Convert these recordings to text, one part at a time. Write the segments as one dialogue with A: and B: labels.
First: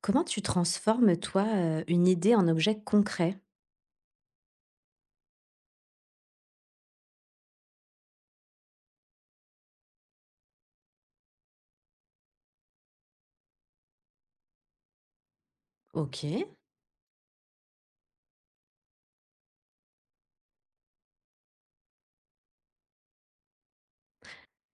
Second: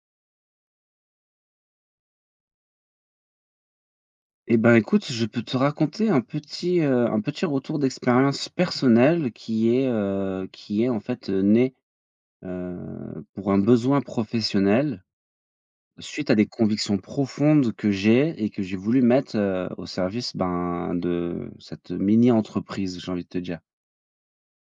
A: Comment tu transformes, toi, une idée en objet concret?
B: Eh ben, écoute, je peux te raconter un petit retour d'expérience personnelle qui est en fait, né, pour un besoin professionnel suite à des
A: OK.
B: convictions profondes que j'ai et que j'ai voulu mettre, au service, ben, de cette mini-entreprise, j'ai envie de te dire.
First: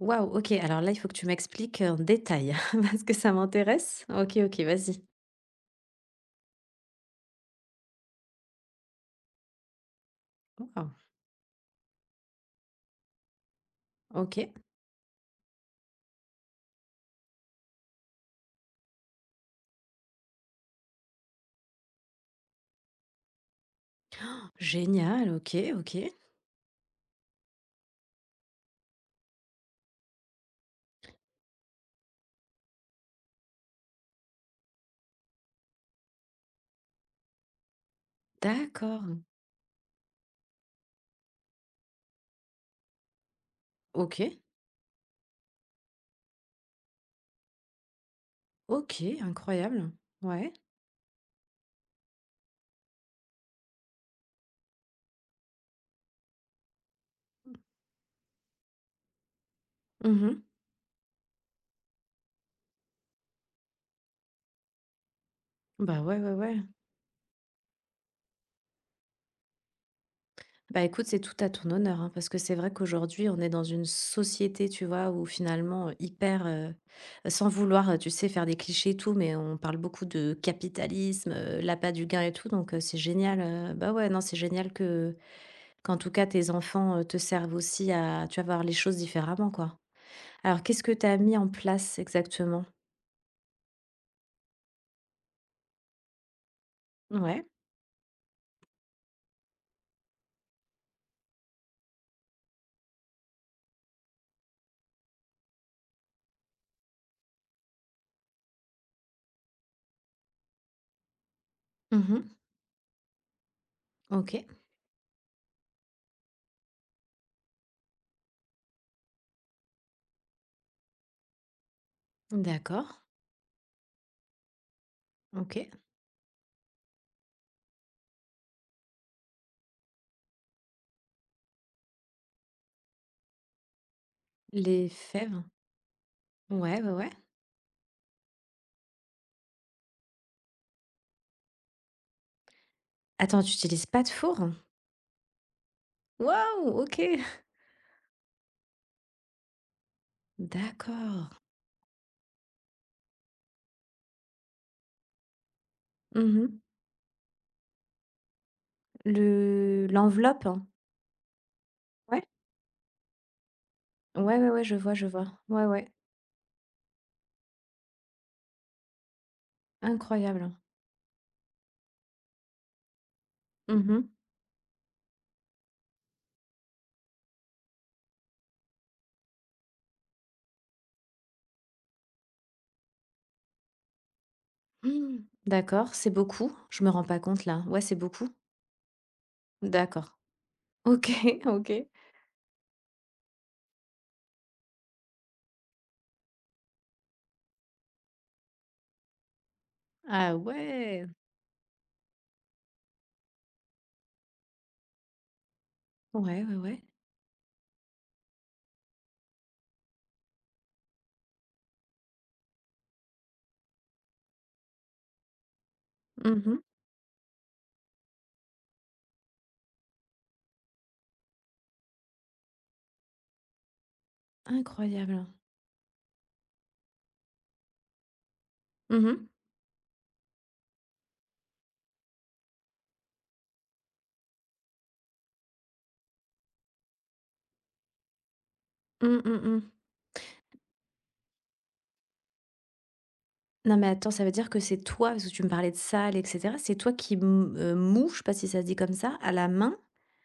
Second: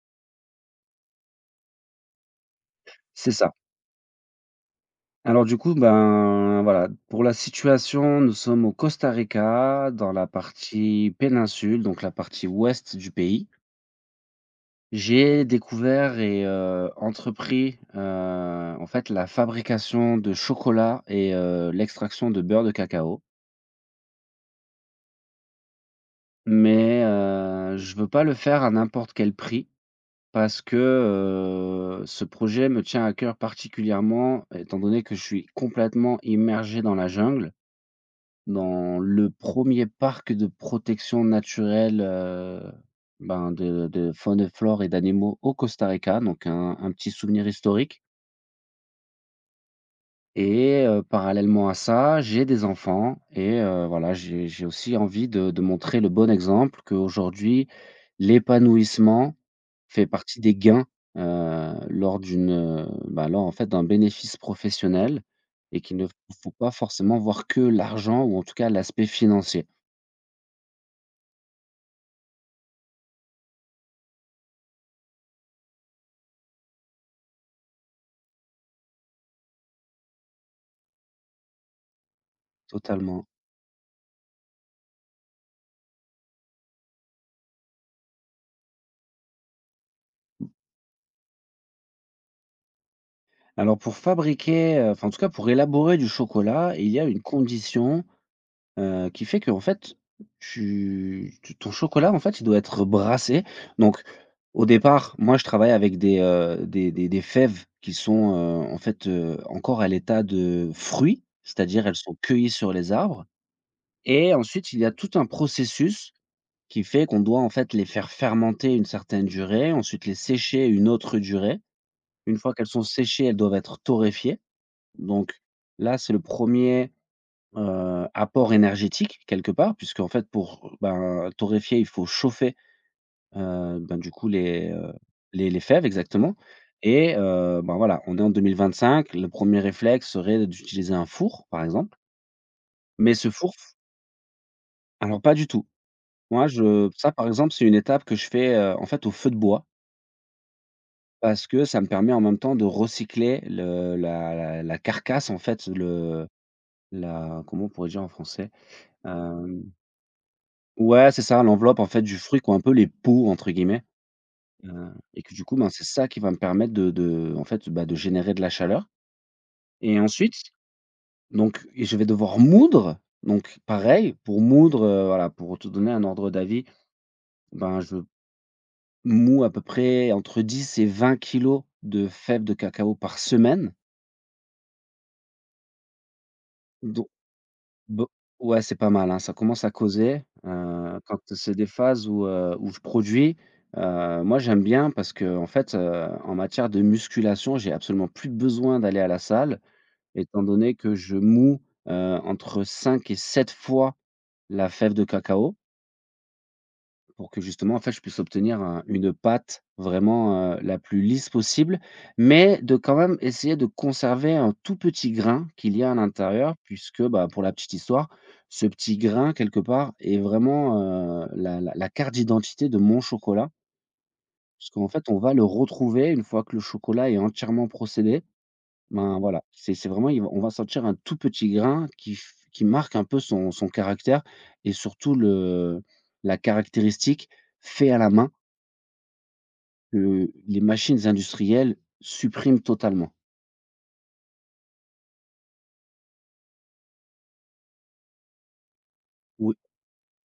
A: Waouh, OK, alors là, il faut que tu m'expliques, en détail parce que
B: C'est
A: ça
B: ça.
A: m'intéresse. OK, OK, vas-y.
B: Alors du coup, ben, voilà, pour la situation, nous sommes au Costa Rica, dans la
A: Waouh,
B: partie péninsule, donc la partie ouest du pays.
A: OK.
B: J'ai découvert et entrepris, en fait, la fabrication de chocolat et l'extraction de beurre de cacao.
A: Génial, OK, OK.
B: Mais je veux pas le faire à n'importe quel prix parce que, ce projet me tient à cœur particulièrement étant donné que je suis complètement immergé dans la jungle, dans
A: D'accord.
B: le premier parc de protection naturelle, ben, de
A: OK,
B: faune et flore et d'animaux au Costa Rica, donc un petit souvenir historique.
A: OK, incroyable. Ouais.
B: Et parallèlement à ça, j'ai des enfants et voilà, j'ai aussi envie de montrer le bon exemple qu'aujourd'hui, l'épanouissement fait
A: Mmh.
B: partie des gains, lors, en fait, d'un bénéfice professionnel et qu'il
A: Bah,
B: ne
A: ouais, ouais,
B: faut
A: ouais.
B: pas forcément voir que l'argent ou en tout cas l'aspect financier.
A: Bah, écoute, c'est tout à ton honneur, hein, parce que c'est vrai qu'aujourd'hui, on est dans une société, tu vois, où finalement, hyper, sans vouloir, tu sais, faire des clichés et tout, mais on parle beaucoup de capitalisme, l'appât du gain et tout, donc c'est
B: Totalement.
A: génial. Bah ouais, non, c'est génial que, qu'en tout cas, tes enfants te servent aussi à, tu vas voir les choses différemment, quoi. Alors, qu'est-ce que tu as mis en place exactement?
B: Alors pour fabriquer, enfin, en tout cas pour élaborer du chocolat, il y a une
A: Ouais.
B: condition, qui fait que en fait, tu tu ton chocolat, en fait, il doit être brassé. Donc, au départ, moi, je travaille avec des fèves qui sont, en fait, encore à l'état de fruits, c'est-à-dire elles sont
A: Mhm.
B: cueillies sur les arbres et
A: Ok.
B: ensuite il y a tout un processus qui fait qu'on doit, en fait, les faire fermenter une certaine durée, ensuite les sécher une autre durée. Une fois qu'elles sont
A: D'accord.
B: séchées, elles doivent être torréfiées. Donc
A: Ok.
B: là, c'est le premier apport énergétique quelque part puisque en fait pour, ben, torréfier, il faut chauffer, du coup les,
A: Les
B: heu,
A: fèves.
B: les les fèves exactement
A: Ouais, ouais, ouais.
B: et ben, voilà, on est en 2025, le premier réflexe serait d'utiliser un four, par exemple, mais ce
A: Attends, tu
B: four
A: n'utilises pas de four?
B: alors pas du tout. Moi
A: Waouh,
B: je
A: ok.
B: ça par exemple, c'est une étape que je fais, en fait au feu de bois
A: D'accord.
B: parce que ça me permet en même temps de recycler le la la la carcasse en fait, le
A: Mmh.
B: la comment on pourrait dire en français?
A: Le l'enveloppe? Hein.
B: Ouais, c'est ça, l'enveloppe en fait du
A: Ouais.
B: fruit qui ont un peu les «peaux» entre guillemets,
A: Ouais, ouais, ouais, je vois, je
B: et
A: vois.
B: que du coup,
A: Ouais,
B: ben, c'est
A: ouais,
B: ça qui va me permettre de en fait, bah, de générer de la chaleur et ensuite
A: incroyable.
B: donc et je vais devoir moudre donc
A: Mmh mh.
B: pareil pour moudre, voilà, pour te donner un ordre d'avis, ben, je mouds à peu près entre 10 et 20 kg de fèves de cacao par semaine.
A: Mmh, d'accord, c'est beaucoup? Je me rends
B: Don
A: pas compte là. Ouais, c'est
B: Bo
A: beaucoup?
B: Ouais, c'est pas mal, hein, ça commence à
A: D'accord.
B: causer,
A: OK,
B: quand c'est des
A: OK.
B: phases où je produis, moi j'aime bien parce que en fait, en matière de musculation, j'ai absolument plus besoin d'aller à la salle,
A: Ah
B: étant donné que
A: ouais!
B: je moue, entre 5 et 7 fois la fève de cacao.
A: Ouais, ouais, ouais.
B: Pour que justement, en fait, je puisse obtenir un une pâte vraiment, la plus lisse possible, mais de quand même essayer de conserver un tout petit grain qu'il y a à l'intérieur
A: Mmh.
B: puisque, bah, pour la petite histoire, ce petit grain quelque part est vraiment, la carte d'identité de mon chocolat. Puisqu'en fait, on
A: Incroyable.
B: va le retrouver une fois que le chocolat est entièrement procédé.
A: Mmh
B: Ben,
A: mh.
B: voilà, c'est vraiment il va on va sentir un tout petit grain qui marque un peu son caractère et surtout le la caractéristique fait à la main.
A: Mmh, mmh, mmh.
B: Que les machines industrielles suppriment totalement.
A: Non mais attends, ça veut dire que c'est toi, parce que tu me parlais de salles et cetera, c'est toi qui m moues, je sais pas si ça se dit comme ça, à la
B: Oui,
A: main?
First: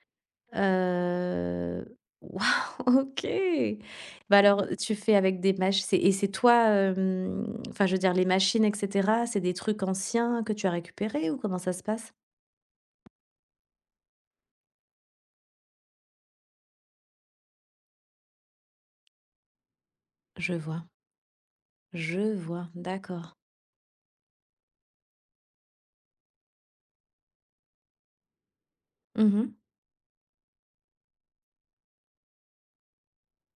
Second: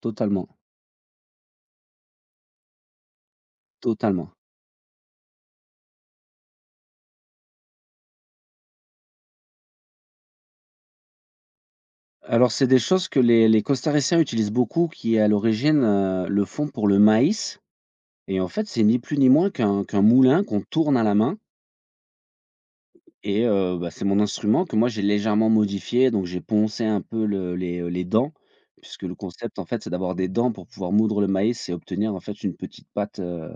B: totalement,
A: Heu, Waouh! OK.
B: totalement.
A: Bah, alors, tu fais avec des machines et c'est toi, enfin, je veux dire les machines et cetera, c'est des trucs anciens que tu as récupérés ou comment ça se passe?
B: Alors, c'est des choses que les costariciens utilisent beaucoup, qui à l'origine, le font pour le maïs et en fait, c'est ni plus ni moins qu'un moulin
A: Je
B: qu'on
A: vois,
B: tourne à la main
A: je vois, d'accord.
B: et bah, c'est mon instrument que moi j'ai légèrement modifié, donc j'ai poncé un peu les dents, puisque le
A: Mmh.
B: concept en fait, c'est d'avoir des dents pour pouvoir moudre le maïs et obtenir en fait une petite pâte,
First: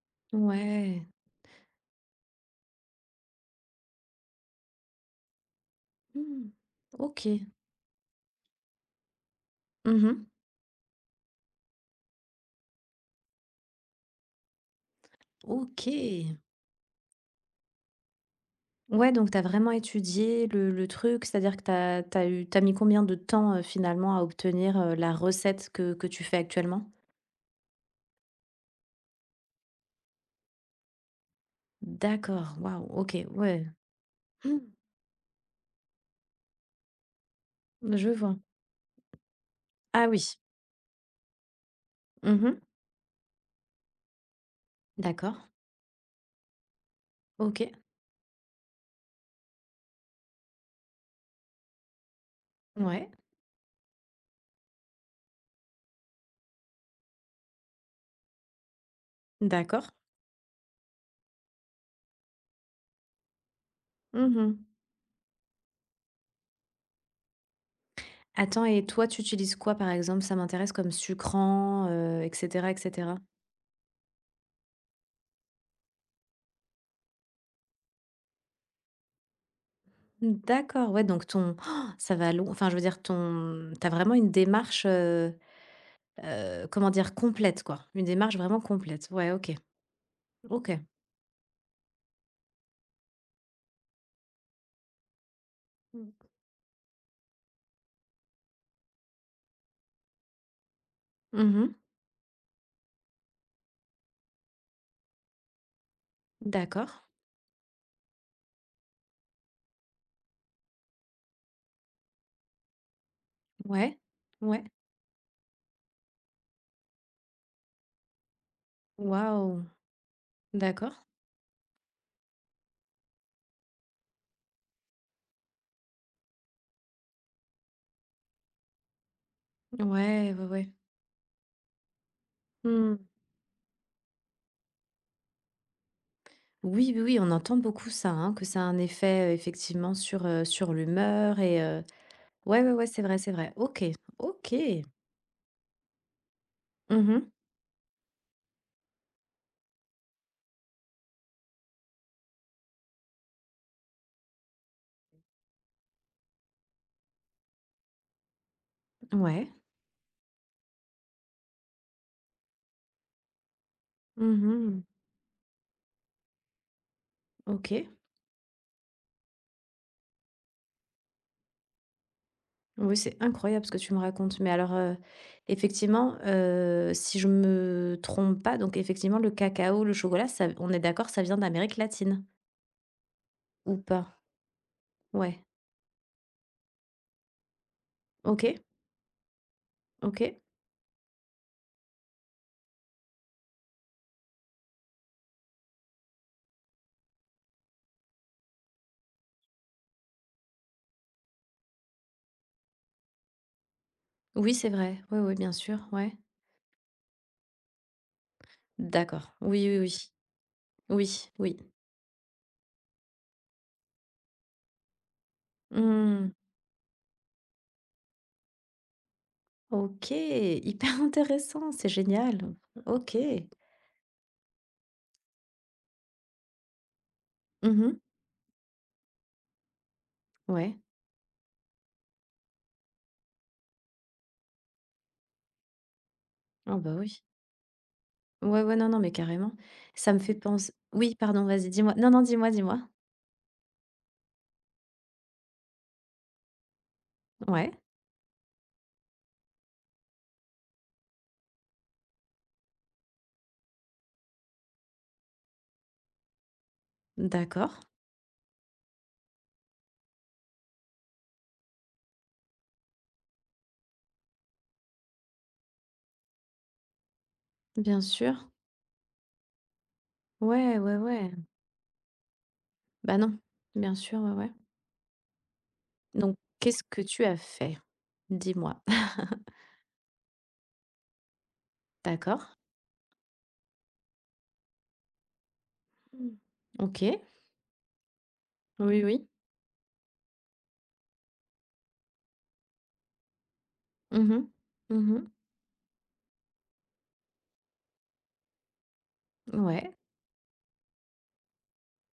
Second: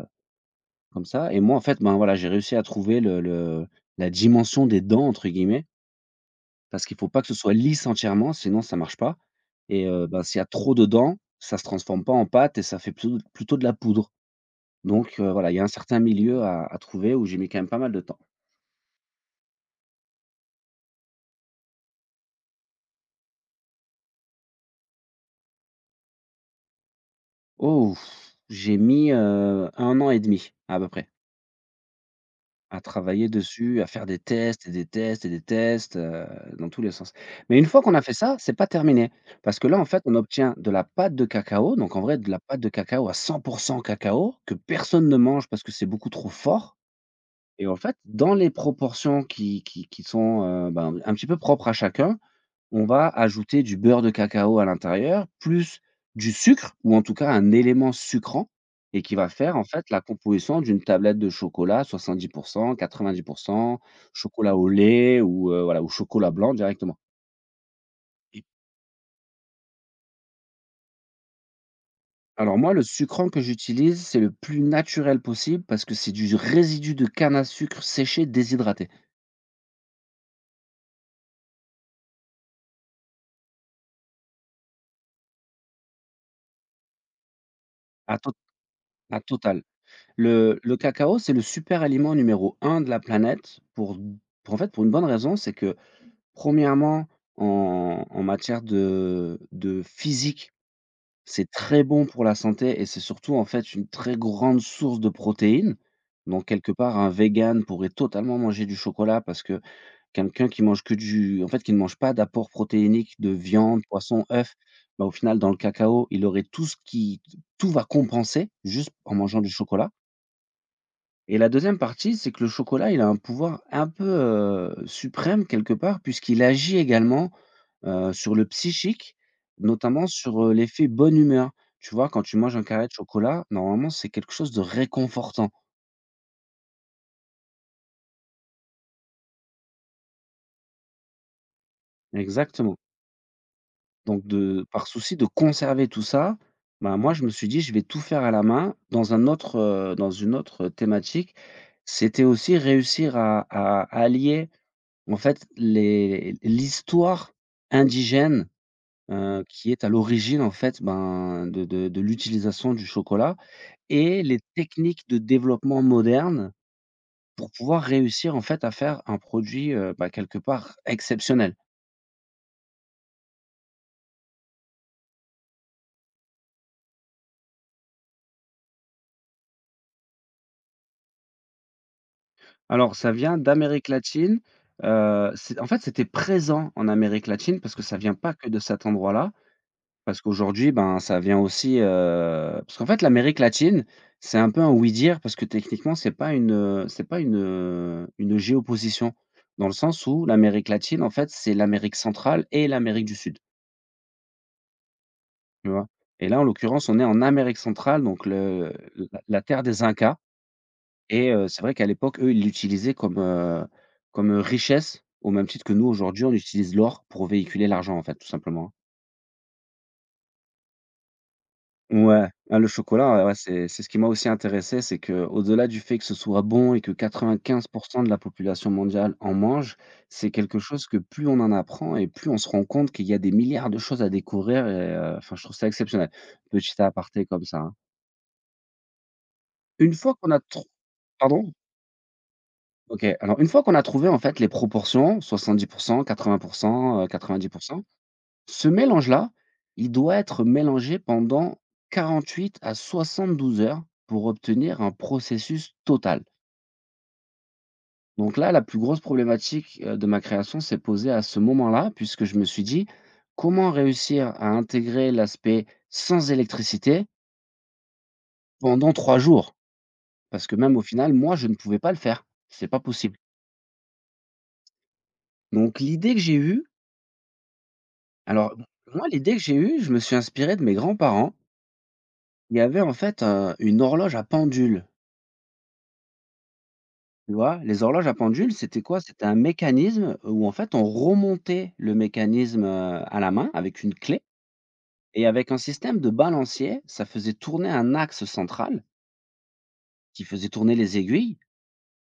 B: comme
A: Ouais.
B: ça et moi en fait, ben, voilà, j'ai réussi à trouver le «la dimension des dents» entre guillemets.
A: Mmh.
B: Parce qu'il faut pas
A: OK.
B: que ce soit lisse entièrement, sinon ça marche pas et
A: Mmh.
B: bah, s'il y a trop dedans, ça se transforme pas en pâte et ça fait plutôt de la poudre. Donc voilà, il y a un certain
A: OK.
B: milieu à trouver où j'ai mis quand même pas mal de temps.
A: Ouais, donc tu as vraiment étudié le truc, c'est-à-dire que tu as tu eu t'as mis combien de temps, finalement à obtenir, la recette que tu fais actuellement?
B: Oh! J'ai mis, 1 an et demi à peu près,
A: D'accord,
B: à
A: waouh, OK,
B: travailler
A: ouais.
B: dessus, à faire des tests et des tests et des tests, dans tous les sens. Mais une fois qu'on a
A: Je
B: fait ça,
A: vois.
B: c'est pas terminé parce que là, en fait,
A: Ah
B: on
A: oui.
B: obtient de la pâte de cacao, donc en vrai de la
A: Mmh.
B: pâte de cacao à 100% cacao que personne ne
A: D'accord.
B: mange parce que c'est beaucoup trop fort. Et
A: OK.
B: en fait, dans les proportions qui sont, ben, un petit peu propres à chacun, on va
A: Ouais.
B: ajouter du beurre de cacao à l'intérieur, plus du sucre ou en tout cas un élément sucrant et qui va faire en fait
A: D'accord.
B: la composition d'une tablette de chocolat 70%, 90%, chocolat
A: Mmh.
B: au lait ou, voilà, ou chocolat blanc directement. Et
A: Attends et toi, tu utilises quoi, par exemple? Ça m'intéresse comme sucrant, et
B: alors
A: cetera,
B: moi,
A: et
B: le
A: cetera.
B: sucrant que j'utilise, c'est le plus naturel possible parce que c'est du résidu de canne à sucre séché déshydraté
A: D'accord, ouais, donc ton oh, ça va long enfin, je veux dire ton T'as vraiment une démarche, comment dire? Complète, quoi. Une
B: à to
A: démarche vraiment complète.
B: à
A: Ouais, OK.
B: Total. Le
A: OK.
B: le cacao, c'est le super aliment numéro un de la planète pour en fait, pour une bonne raison, c'est que
A: Mmh.
B: premièrement en matière de physique, c'est
A: Mmh.
B: très bon pour la santé et c'est surtout, en fait, une très grande source de protéines. Donc quelque
A: D'accord.
B: part, un végan pourrait totalement manger du chocolat parce que quelqu'un qui mange que du en fait, qui ne mange pas d'apport protéinique de viande,
A: Ouais.
B: poisson, œuf,
A: Ouais.
B: bah, au final, dans le cacao, il aurait tout ce qui tout va compenser juste en mangeant du
A: Waouh!
B: chocolat.
A: D'accord.
B: Et la deuxième partie, c'est que le chocolat, il a un pouvoir un peu, suprême quelque part puisqu'il agit également, sur le psychique, notamment
A: Ouais,
B: sur,
A: ouais, ouais.
B: l'effet bonne humeur. Tu vois, quand tu manges un carré de
A: Mmh.
B: chocolat, normalement, c'est quelque chose de réconfortant.
A: Oui, oui, oui, on entend beaucoup ça, hein, que ça a un effet, effectivement sur, sur l'humeur et ouais, ouais,
B: Exactement.
A: ouais, c'est vrai, c'est vrai. OK,
B: Donc
A: OK.
B: de par souci de conserver tout ça, bah, moi, je me
A: Mmh.
B: suis dit: «Je vais tout faire à la main» dans une autre thématique. C'était aussi réussir à allier, en fait, les l'histoire indigène,
A: Ouais.
B: qui est à l'origine, en fait, ben, de l'utilisation du chocolat et les
A: Mmh.
B: techniques de développement modernes pour pouvoir
A: OK.
B: réussir, en fait, à faire un produit, bah, quelque part exceptionnel.
A: Oui, c'est incroyable ce que tu me racontes. Mais alors, effectivement, si je me trompe pas, donc effectivement, le cacao, le chocolat, ça on est d'accord, ça vient d'Amérique latine?
B: Alors ça vient
A: Ou
B: d'Amérique
A: pas?
B: latine,
A: Ouais.
B: c'est en fait, c'était présent en Amérique latine parce que ça vient pas
A: OK,
B: que de cet endroit-là. Parce
A: OK.
B: qu'aujourd'hui, ben, ça vient aussi, parce qu'en fait, l'Amérique latine, c'est un peu un «oui-dire» parce que techniquement, c'est pas une, une géoposition. Dans le sens où l'Amérique latine, en fait, c'est l'Amérique centrale et l'Amérique du Sud,
A: Oui, c'est vrai. Oui, oui, bien
B: tu
A: sûr,
B: vois?
A: ouais.
B: Et là, en l'occurrence, on est en Amérique centrale, donc le la
A: D'accord.
B: la terre
A: Oui, oui,
B: des
A: oui.
B: Incas et
A: Oui, oui.
B: c'est vrai qu'à l'époque, eux, ils l'utilisaient comme, richesse, au même titre que nous, aujourd'hui,
A: Mmh.
B: on utilise l'or pour véhiculer l'argent, en fait, tout simplement, hein.
A: OK, hyper intéressant, c'est
B: Ouais,
A: génial.
B: ah, le chocolat,
A: OK.
B: ouais, ouais, c'est ce qui m'a aussi intéressé, c'est que au delà du fait que ce soit bon et que
A: Mmh.
B: 95% de la population mondiale en mange, c'est quelque
A: Ouais.
B: chose que plus on en apprend et plus on se rend compte qu'il y a des milliards de choses à découvrir et enfin, je trouve ça exceptionnel. Petit
A: Ah bah, oui.
B: aparté comme ça, hein.
A: Ouais, ouais, non, non, mais carrément.
B: Une fois
A: Ça me
B: qu'on
A: fait
B: a trou
A: penser oui, pardon,
B: Pardon?
A: vas-y, dis-moi. Non, non, dis-moi, dis-moi.
B: OK, alors une fois qu'on a trouvé en fait les proportions, 70%, 80%,
A: Ouais,
B: 90%. Ce mélange-là, il doit être mélangé pendant 48 à 72 heures pour obtenir un processus total.
A: d'accord,
B: Donc là, la plus grosse problématique, de ma création s'est posée à ce moment-là, puisque je me suis dit: «Comment réussir à intégrer l'aspect sans électricité
A: bien sûr.
B: pendant 3 jours?» Parce que même
A: Ouais,
B: au
A: ouais,
B: final,
A: ouais.
B: moi, je ne pouvais pas le faire. C'est pas possible.
A: Bah, non, bien sûr, ouais, ouais.
B: Donc l'idée que j'ai
A: Donc
B: eue
A: qu'est-ce que tu as fait?
B: alors
A: Dis-moi.
B: moi l'idée que j'ai eue, je me suis inspiré de mes grands-parents.
A: D'accord.
B: Il y avait en fait, une horloge à pendule.
A: Mmh. OK.
B: Tu vois? Les horloges à pendule, c'était quoi?
A: Oui,
B: C'était
A: oui.
B: un mécanisme où en fait on remontait le mécanisme, à la main avec une clé,
A: Mmh mh.
B: et
A: Mmh.
B: avec un système de balancier, ça faisait tourner un axe central
A: Ouais.
B: qui faisait tourner les aiguilles.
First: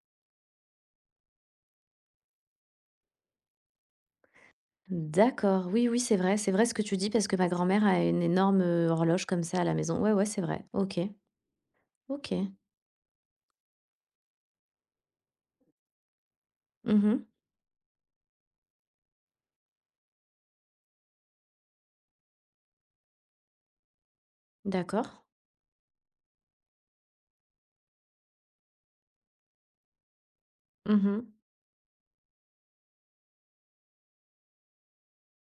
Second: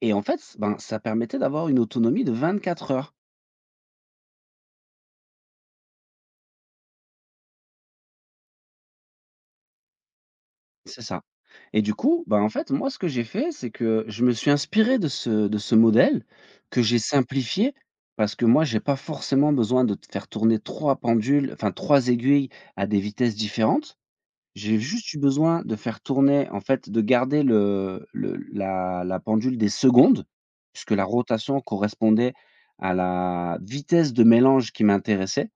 B: Et en fait, ben, ça permettait d'avoir une autonomie de 24 heures.
A: D'accord, oui, oui, c'est vrai ce que tu dis parce que ma grand-mère a une énorme horloge comme ça à la maison. Ouais, ouais, c'est vrai. Ok,
B: C'est ça. Et du coup,
A: ok.
B: ben, en fait, moi, ce que j'ai fait, c'est que je me suis inspiré de ce modèle que j'ai
A: Mhm.
B: simplifié, parce que moi, j'ai pas forcément besoin de faire tourner 3 pendules, enfin 3 aiguilles à des vitesses différentes. J'ai
A: D'accord.
B: juste eu besoin de faire tourner, en fait, de garder le la la pendule des secondes, puisque la
A: Mhm.
B: rotation correspondait à la vitesse de mélange qui m'intéressait.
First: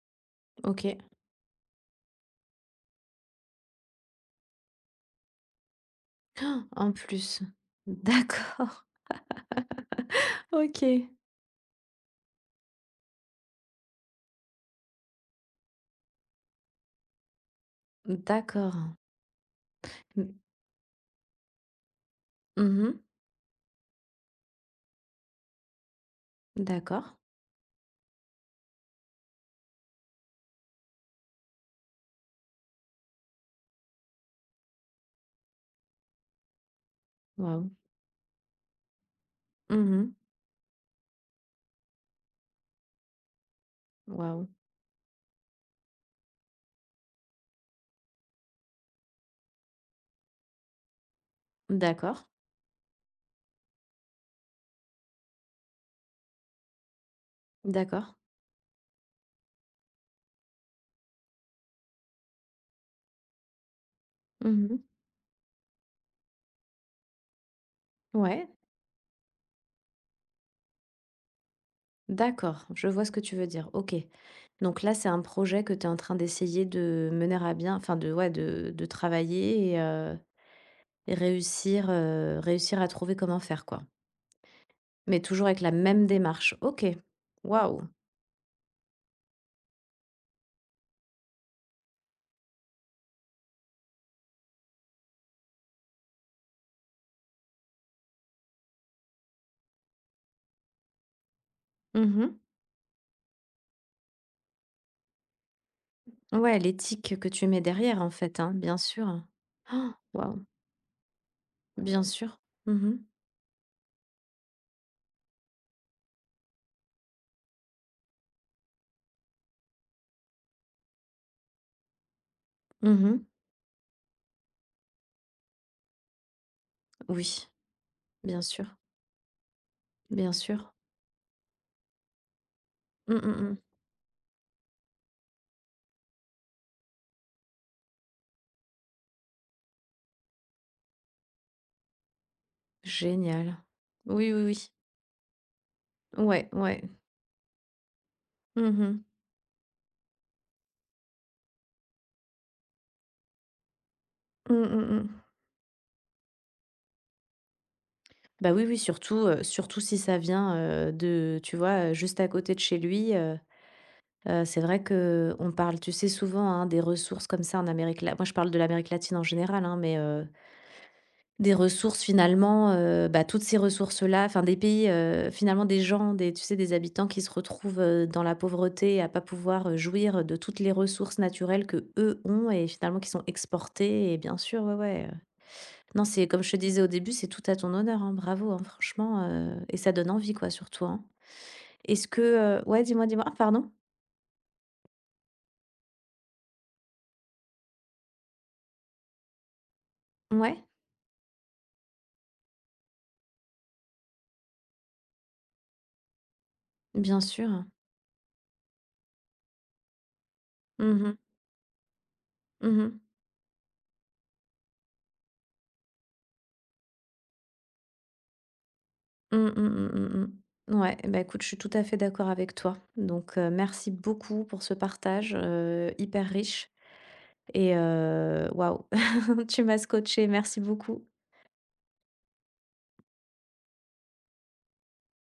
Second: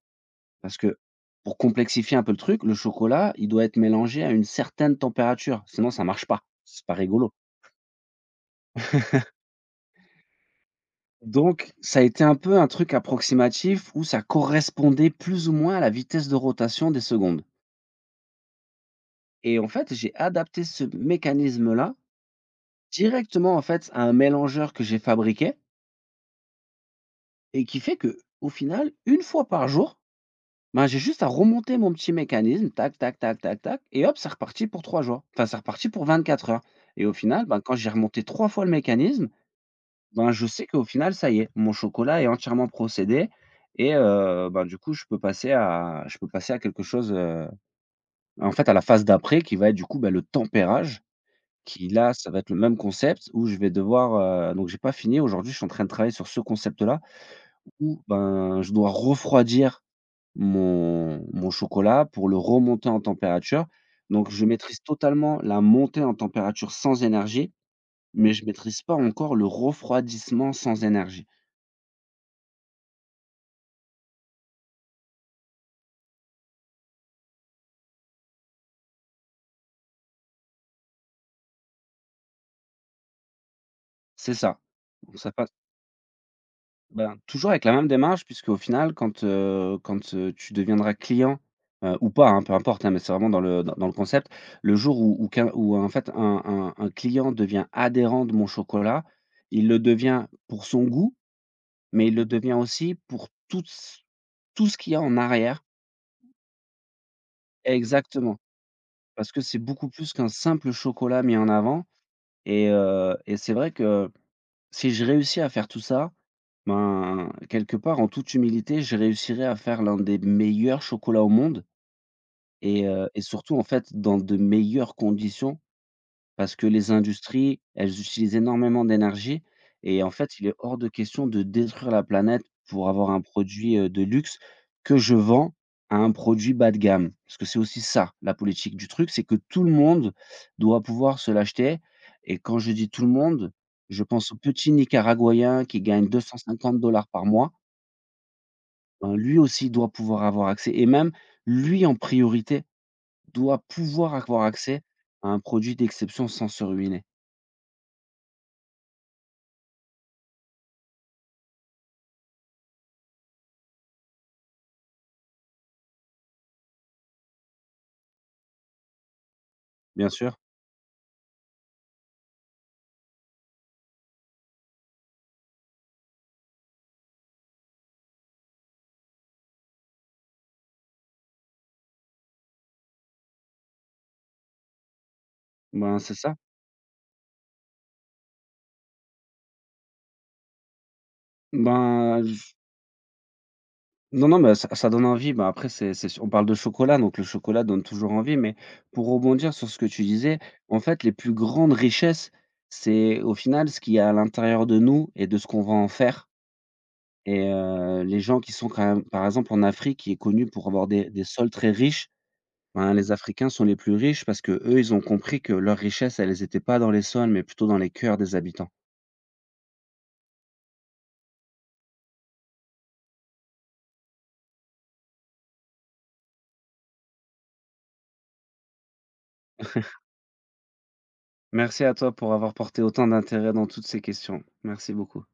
B: Parce que
A: Ok.
B: pour complexifier un peu le truc, le chocolat, il doit être mélangé à une certaine température, sinon ça marche pas,
A: Ah,
B: c'est
A: en
B: pas rigolo.
A: plus. D'accord. Ok.
B: Donc ça a été un peu un truc approximatif où ça correspondait plus ou moins à la vitesse de rotation des secondes,
A: D'accord.
B: et en fait, j'ai
A: M-
B: adapté ce mécanisme-là
A: mhm.
B: directement, en fait, à un mélangeur que j'ai fabriqué,
A: D'accord.
B: et qui fait que au final, une fois par jour, ben, j'ai juste à remonter mon petit mécanisme, tac, tac, tac, tac, tac, et hop, c'est reparti pour 3 jours. Enfin, c'est reparti pour 24 heures. Et au final, ben,
A: Waouh.
B: quand j'ai remonté 3 fois le mécanisme,
A: Mhm.
B: ben, je sais qu'au final, ça y est, mon chocolat est entièrement procédé. Et
A: Waouh.
B: ben, du coup, je peux passer à quelque chose, en fait, à la phase d'après qui va être, du coup, ben, le tempérage. Qui là,
A: D'accord.
B: ça va être le même concept où je vais devoir, donc j'ai pas fini. Aujourd'hui, je suis en train de travailler sur ce concept-là où,
A: D'accord.
B: ben, je dois refroidir mon chocolat pour le remonter en température. Donc je
A: Mhm.
B: maîtrise totalement la montée en température sans énergie, mais je
A: Ouais.
B: maîtrise pas encore le refroidissement sans énergie.
A: D'accord. Je vois ce que tu veux dire. Ok. Donc là, c'est un projet que tu es en train d'essayer de mener à bien, enfin de, ouais, de travailler et réussir, à trouver comment faire, quoi.
B: C'est ça. Donc
A: Mais
B: ça passe.
A: toujours avec la même démarche. OK.
B: Ben, toujours avec la
A: Waouh.
B: même démarche, puisque au final quand, tu deviendras client, ou pas, hein, peu importe, hein, mais c'est vraiment dans le dans dans le concept. Le jour où en fait un client devient adhérent de mon chocolat, il le devient pour son goût, mais il le
A: Mmh.
B: devient aussi pour tout ce qu'il y a en arrière,
A: Ouais, l'éthique que tu mets derrière, en
B: exactement,
A: fait, hein, bien sûr.
B: parce que c'est beaucoup
A: Oh,
B: plus qu'un
A: waouh,
B: simple chocolat mis en avant.
A: bien sûr.
B: Et
A: Mmh mh.
B: c'est vrai que si je réussis à faire tout ça, ben, quelque part, en toute humilité, je réussirai à faire l'un des meilleurs chocolats au monde. Et
A: Mmh.
B: surtout, en fait, dans de meilleures conditions, parce que les
A: Oui,
B: industries, elles utilisent
A: bien sûr,
B: énormément d'énergie, et en
A: bien
B: fait, il est
A: sûr.
B: hors de question de détruire la planète pour avoir un
A: Mmh mh mh.
B: produit, de luxe, que je vends à un produit bas de gamme. Parce que c'est aussi ça, la politique du truc, c'est que tout le monde doit pouvoir se l'acheter, et quand je dis tout le monde,
A: Génial.
B: je pense
A: Oui,
B: au
A: oui,
B: petit
A: oui.
B: Nicaraguayen qui gagne
A: Ouais,
B: 250
A: ouais.
B: par mois.
A: Mmh mh.
B: Ben, lui aussi doit pouvoir avoir accès, et même lui en priorité doit pouvoir avoir
A: Mmh
B: accès
A: mh.
B: à un produit d'exception sans se ruiner.
A: Bah, oui, oui, surtout, si ça vient, de tu vois, juste à côté de chez lui, c'est vrai que on parle, tu sais, souvent, hein, des ressources comme ça en Amérique latine. Moi, je parle de l'Amérique latine en général, hein, mais
B: Bien sûr.
A: des ressources finalement, bah, toutes ces ressources-là, enfin des pays, finalement des gens, des tu sais, des habitants qui se retrouvent, dans la pauvreté à pas pouvoir, jouir de toutes les ressources naturelles que eux ont et finalement qui sont exportées et bien sûr, ouais, ouais,
B: Ben,
A: non,
B: c'est
A: c'est
B: ça.
A: comme je te disais au début, c'est tout à ton honneur, hein, bravo, hein, franchement, et ça donne envie quoi, surtout, hein. Est-ce
B: Ben, j
A: que, ouais, dis-moi, dis-moi? Ah pardon?
B: Non, non, mais ça ça donne envie. Ben, après, c'est su on parle de chocolat, donc le chocolat donne toujours envie, mais pour rebondir sur ce que tu disais,
A: Ouais,
B: en fait, les plus grandes richesses, c'est au final ce qu'il y a à l'intérieur de nous et de ce qu'on va en faire.
A: bien
B: Et
A: sûr.
B: les gens qui sont quand même par exemple en Afrique, qui est connu pour avoir des
A: Mmh.
B: des sols très riches,
A: Mmh
B: ben,
A: mh.
B: les Africains sont les plus riches parce que eux ils ont compris que leur richesse, elles étaient pas dans les sols, mais plutôt dans les cœurs des habitants.
A: Mmh, mmh, mmh, mmh, mmh. Ouais, bah, écoute, je suis tout à fait d'accord avec toi. Donc merci beaucoup pour ce partage, hyper riche et waouh, tu m'as scotchée, merci beaucoup.
B: Merci à toi pour avoir porté autant d'intérêt dans toutes ces questions. Merci beaucoup.